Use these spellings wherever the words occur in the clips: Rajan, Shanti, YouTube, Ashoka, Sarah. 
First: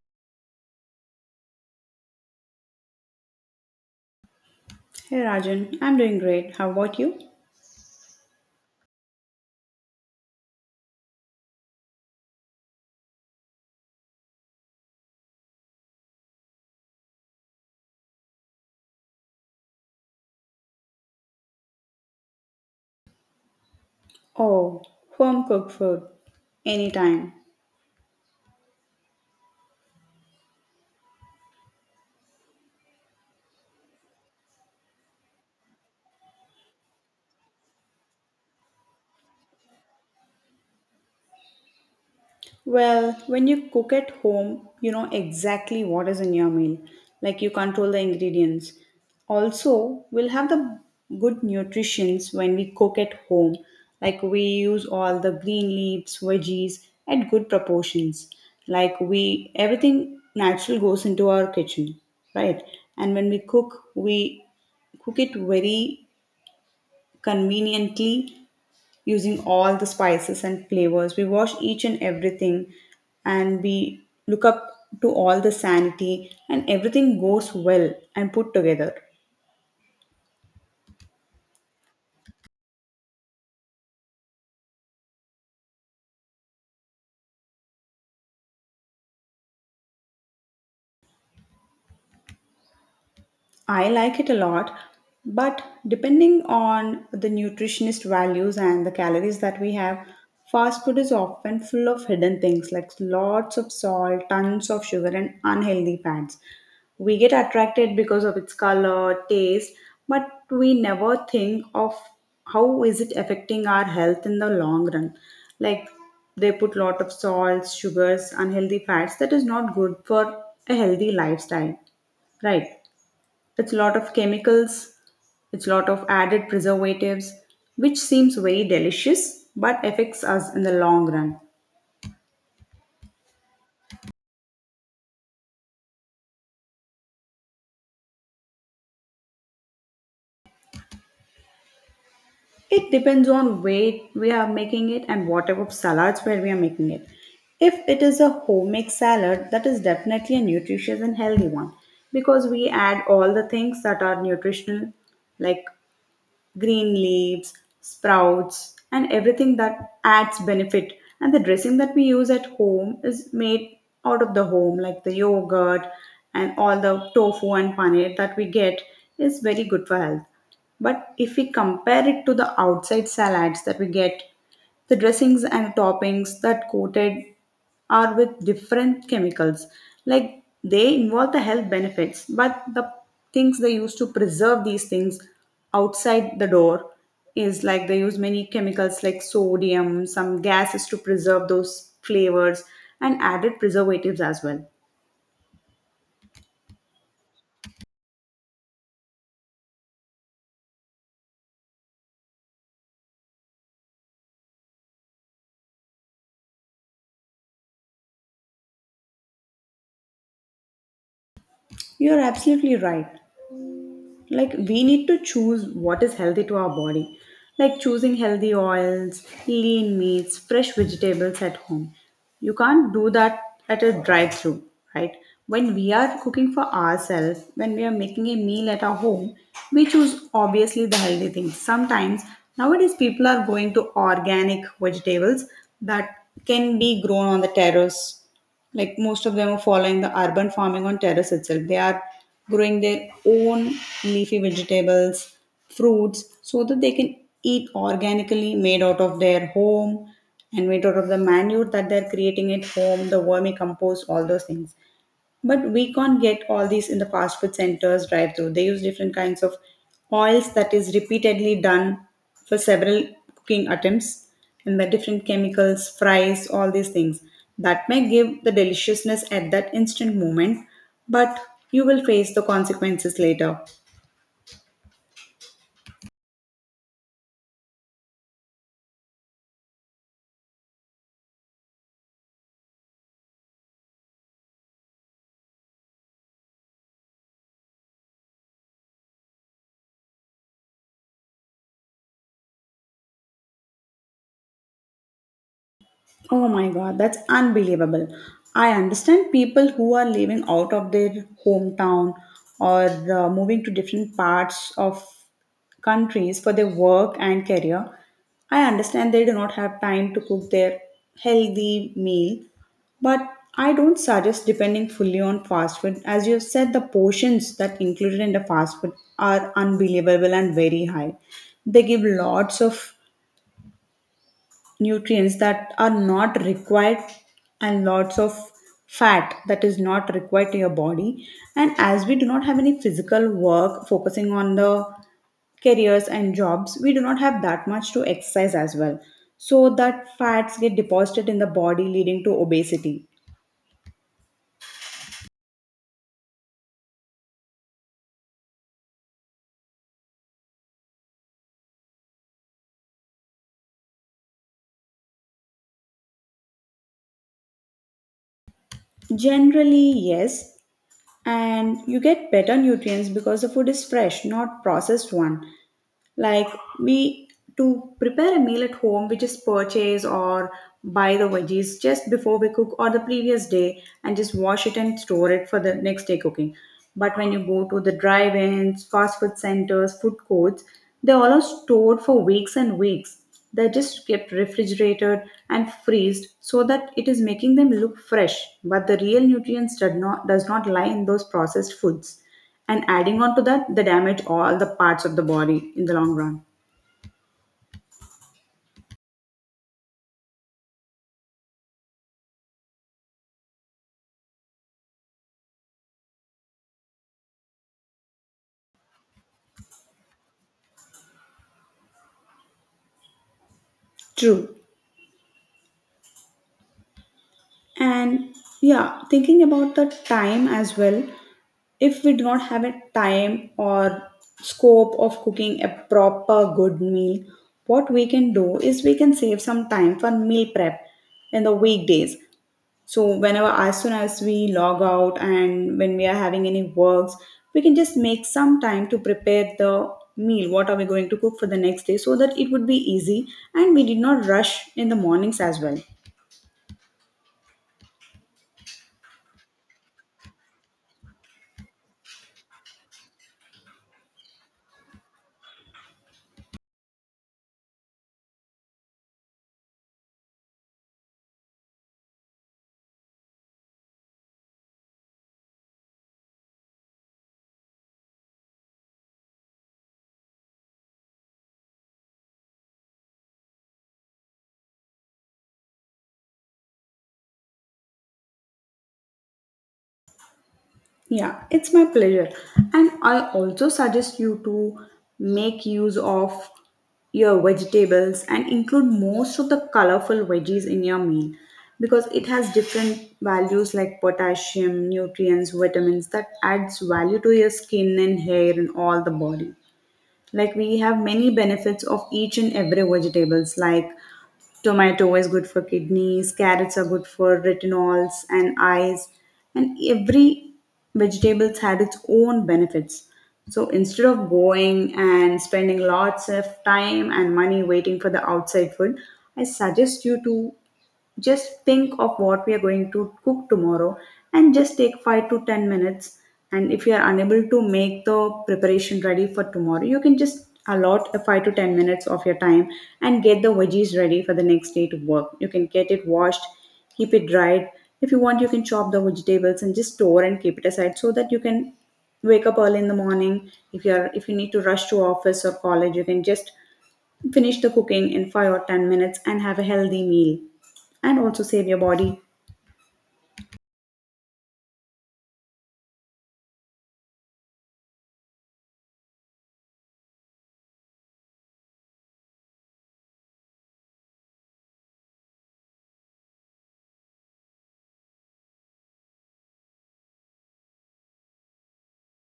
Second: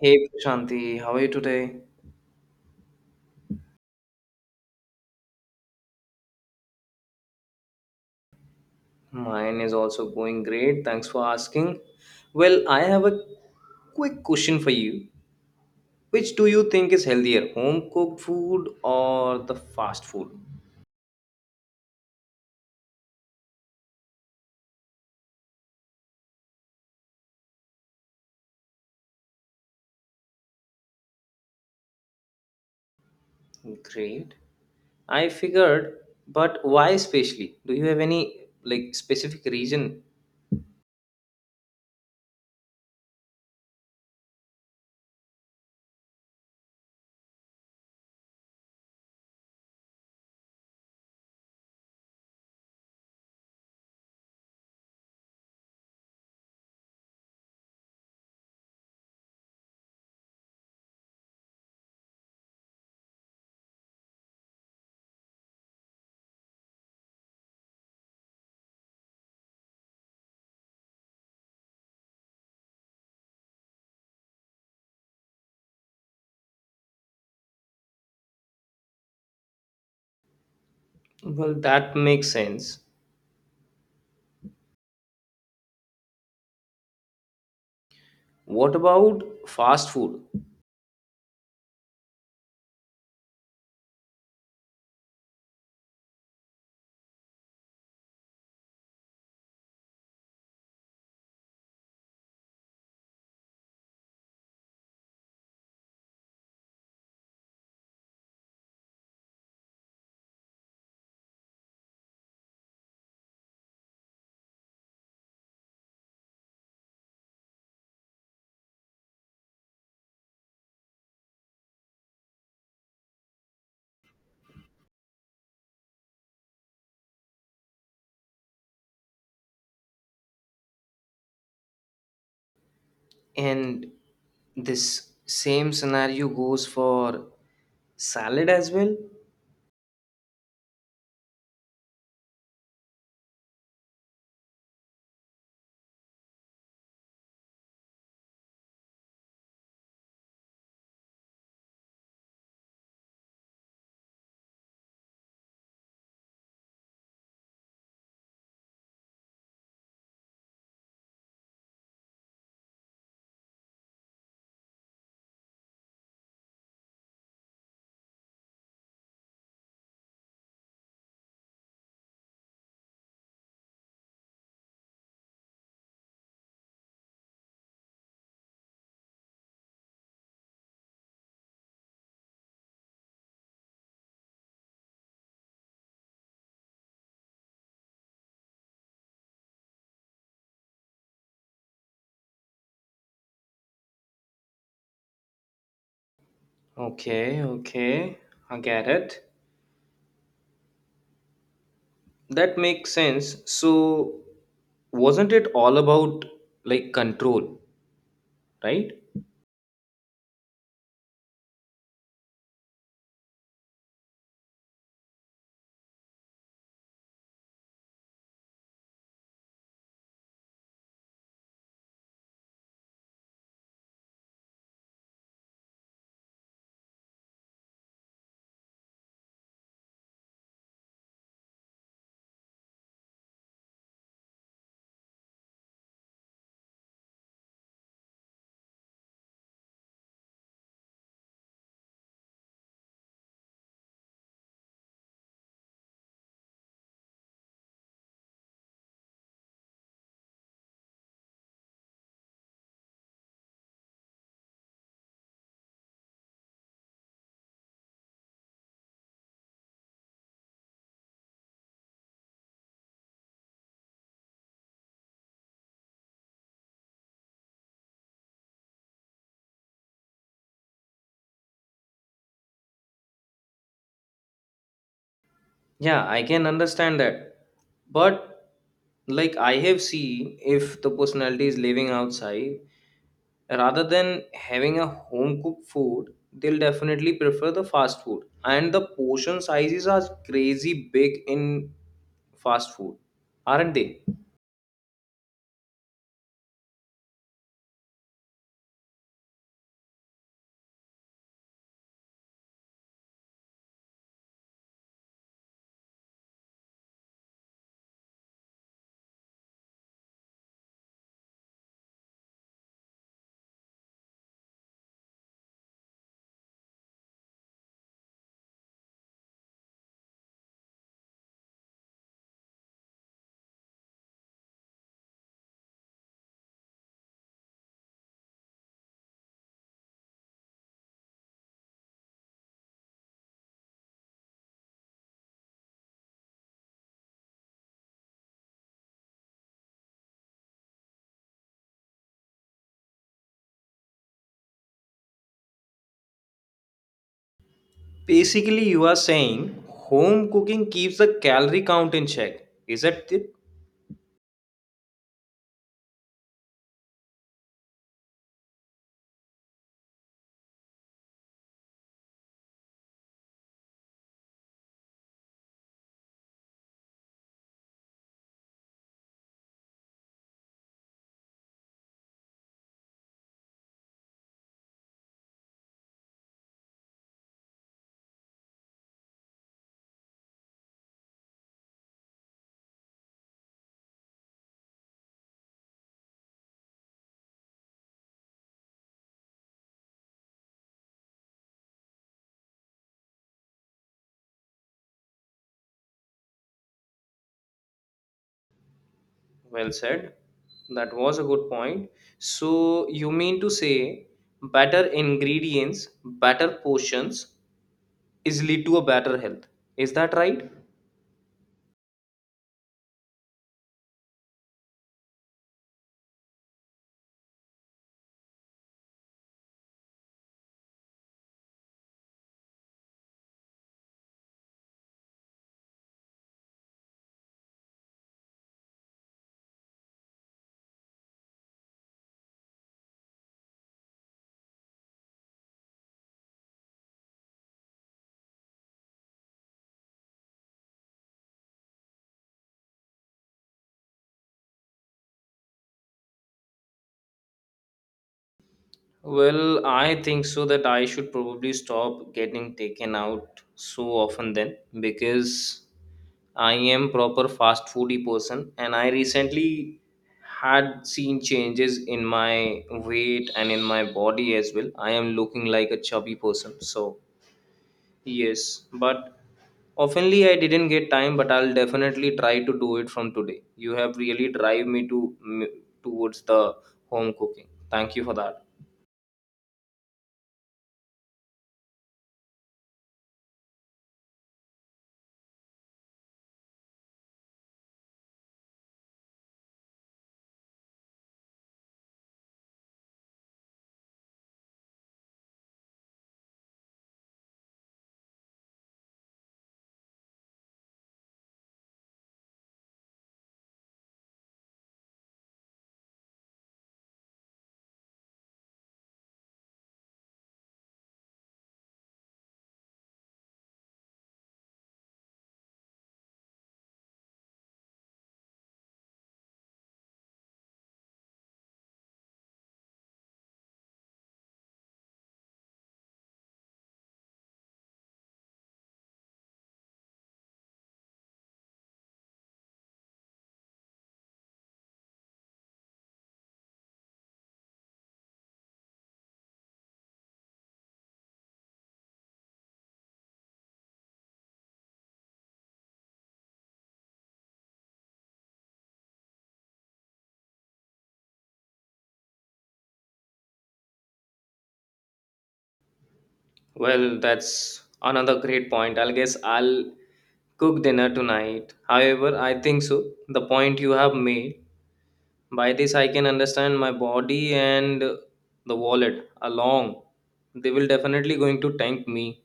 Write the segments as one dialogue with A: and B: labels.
A: Hey Shanti, how are you today?
B: Hey Rajan, I'm doing great. How about you?
A: Mine is also going great. Thanks for asking. Well, I have a quick question for you. Which do you think is healthier, home cooked food or the fast food?
B: Oh, home cooked food. Anytime.
A: Great. I figured, but why especially? Do you have any like specific reason?
B: Well, when you cook at home, you know exactly what is in your meal. Like you control the ingredients. Also, we'll have the good nutritions when we cook at home. Like we use all the green leaves, veggies at good proportions. Like we everything natural goes into our kitchen, right? And when we cook it very conveniently using all the spices and flavors. We wash each and everything and we look up to all the sanity and everything goes well and put together.
A: Well, that makes sense. What about fast food?
B: I like it a lot, but depending on the nutritionist values and the calories that we have, fast food is often full of hidden things like lots of salt, tons of sugar, and unhealthy fats. We get attracted because of its color, taste, but we never think of how is it affecting our health in the long run. Like they put lot of salts, sugars, unhealthy fats that is not good for a healthy lifestyle, right? It's a lot of chemicals, it's a lot of added preservatives, which seems very delicious but affects us in the long run.
A: And this same scenario goes for salad as well?
B: It depends on where we are making it and what type of salads where we are making it. If it is a homemade salad, that is definitely a nutritious and healthy one because we add all the things that are nutritional, like green leaves, sprouts, and everything that adds benefit. And the dressing that we use at home is made out of the home, like the yogurt and all the tofu and paneer that we get is very good for health. But if we compare it to the outside salads that we get, the dressings and toppings that coated or with different chemicals. Like they involve the health benefits, but the things they use to preserve these things outside the door is like they use many chemicals like sodium, some gases to preserve those flavors, and added preservatives as well.
A: Okay, okay. I get it. That makes sense. So, wasn't it all about like control, right?
B: You're absolutely right. Like we need to choose what is healthy to our body, like choosing healthy oils, lean meats, fresh vegetables at home. You can't do that at a drive through, right? When we are cooking for ourselves, when we are making a meal at our home, we choose obviously the healthy things. Sometimes nowadays people are going to organic vegetables that can be grown on the terrace. Like most of them are following the urban farming on terrace itself. They are growing their own leafy vegetables, fruits, so that they can eat organically made out of their home and made out of the manure that they're creating at home, the vermicompost, all those things. But we can't get all these in the fast food centers, drive through. They use different kinds of oils that is repeatedly done for several cooking attempts, and the different chemicals, fries, all these things. That may give the deliciousness at that instant moment, but you will face the consequences later.
A: Yeah, I can understand that. But like I have seen if the personality is living outside rather than having a home cooked food, they'll definitely prefer the fast food. And the portion sizes are crazy big in fast food, aren't they?
B: Oh my god, that's unbelievable. I understand people who are living out of their hometown or moving to different parts of countries for their work and career. I understand they do not have time to cook their healthy meal, but I don't suggest depending fully on fast food. As you've said, the portions that included in the fast food are unbelievable and very high. They give lots of nutrients that are not required and lots of fat that is not required to your body. And as we do not have any physical work, focusing on the careers and jobs, we do not have that much to exercise as well, so that fats get deposited in the body, leading to obesity.
A: Basically, you are saying home cooking keeps the calorie count in check. Is that it?
B: Generally, yes. And you get better nutrients because the food is fresh, not processed one. Like, we, to prepare a meal at home, we just purchase or buy the veggies just before we cook or the previous day and just wash it and store it for the next day cooking. But when you go to the drive-ins, fast food centers, food courts, they're all stored for weeks and weeks. They're just kept refrigerated and freezed so that it is making them look fresh, but the real nutrients does not lie in those processed foods. And adding on to that, they damage all the parts of the body in the long run.
A: Well said. That was a good point. So, you mean to say better ingredients, better portions is lead to a better health. Is that right?
B: True. And yeah, thinking about the time as well, if we do not have a time or scope of cooking a proper good meal, what we can do is we can save some time for meal prep in the weekdays. So whenever, as soon as we log out and when we are having any works, we can just make some time to prepare the meal, what are we going to cook for the next day, so that it would be easy and we did not rush in the mornings as well.
A: Well, I think so that I should probably stop getting taken out so often then because I am proper fast foodie person and I recently had seen changes in my weight and in my body as well. I am looking like a chubby person. So, yes, but oftenly I didn't get time but I'll definitely try to do it from today. You have really drive me to towards the home cooking. Thank you for that.
B: Yeah, it's my pleasure. And I also suggest you to make use of your vegetables and include most of the colorful veggies in your meal because it has different values like potassium, nutrients, vitamins that adds value to your skin and hair and all the body. Like we have many benefits of each and every vegetables. Like tomato is good for kidneys, carrots are good for retinols and eyes, and every vegetables had its own benefits. So instead of going and spending lots of time and money waiting for the outside food, I suggest you to just think of what we are going to cook tomorrow and just take 5 to 10 minutes. And if you are unable to make the preparation ready for tomorrow, you can just allot a 5 to 10 minutes of your time and get the veggies ready for the next day to work. You can get it washed, keep it dried. If you want, you can chop the vegetables and just store and keep it aside so that you can wake up early in the morning. If you are, if you need to rush to office or college, you can just finish the cooking in 5 or 10 minutes and have a healthy meal. And also save your body.
A: Well, that's another great point. I guess I'll cook dinner tonight. However, I think so. The point you have made. By this, I can understand my body and the wallet along. They will definitely going to thank me.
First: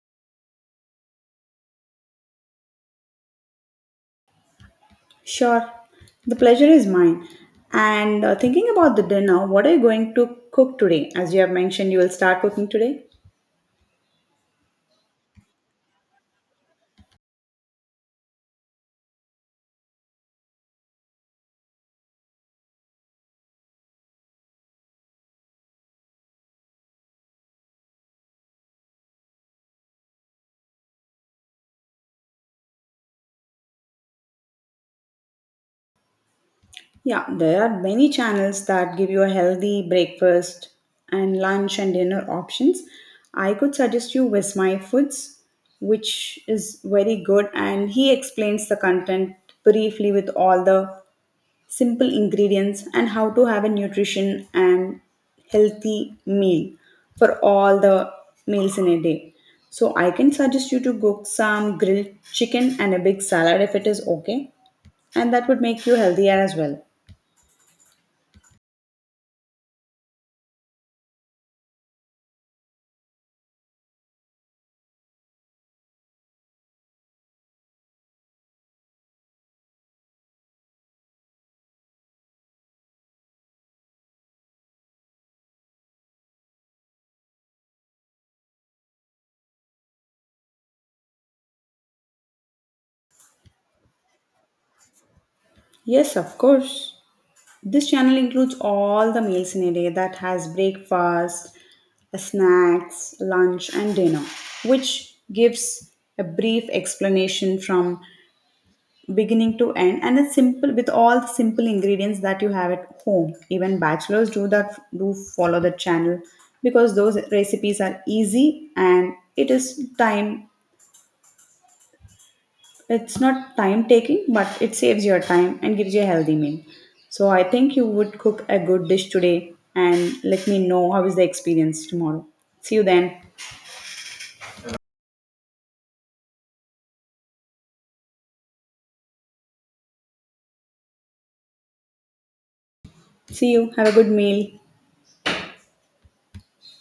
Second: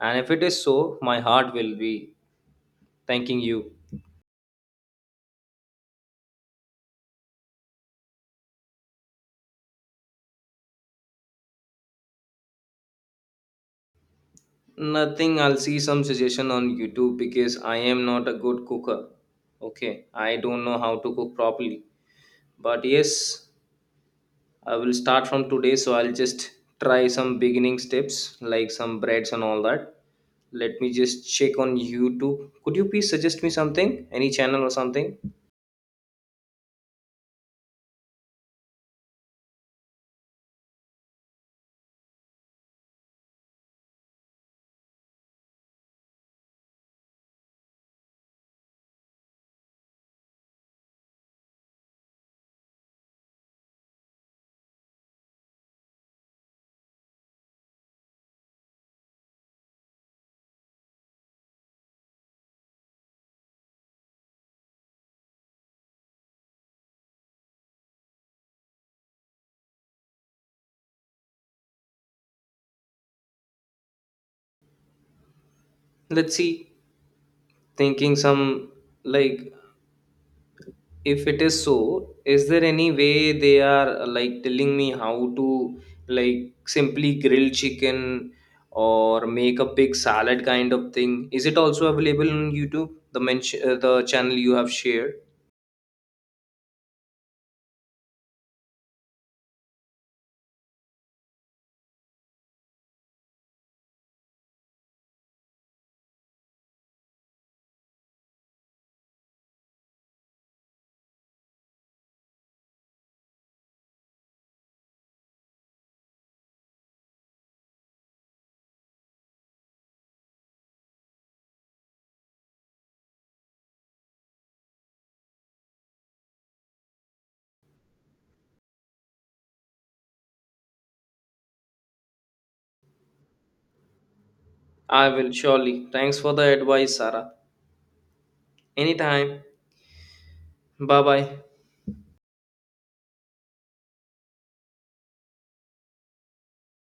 A: And if it is so, my heart will be thanking you.
B: Sure, the pleasure is mine. And thinking about the dinner, what are you going to cook today? As you have mentioned, you will start cooking today.
A: Nothing. I'll see some suggestion on YouTube because I am not a good cooker. Okay, I don't know how to cook properly. But yes, I will start from today, so I'll just try some beginning steps like some breads and all that. Let me just check on YouTube. Could you please suggest me something? Any channel or something?
B: Yeah, there are many channels that give you a healthy breakfast and lunch and dinner options. I could suggest you with my foods, which is very good, and he explains the content briefly with all the simple ingredients and how to have a nutrition and healthy meal for all the meals in a day. So I can suggest you to cook some grilled chicken and a big salad if it is okay, and that would make you healthier as well.
A: Let's see. Thinking some like if it is so, is there any way they are like telling me how to like simply grill chicken or make a big salad kind of thing? Is it also available on YouTube? The mention the channel you have shared?
B: Yes, of course. This channel includes all the meals in a day that has breakfast, snacks, lunch, and dinner, which gives a brief explanation from beginning to end, and it's simple with all the simple ingredients that you have at home. Even bachelors do that, do follow the channel because those recipes are easy and it is time, it's not time taking, but it saves your time and gives you a healthy meal. So I think you would cook a good dish today, and let me know how is the experience tomorrow. See you then.
A: I will surely. Thanks for the advice, Sarah. Anytime. Bye bye.
B: See you, have a good meal.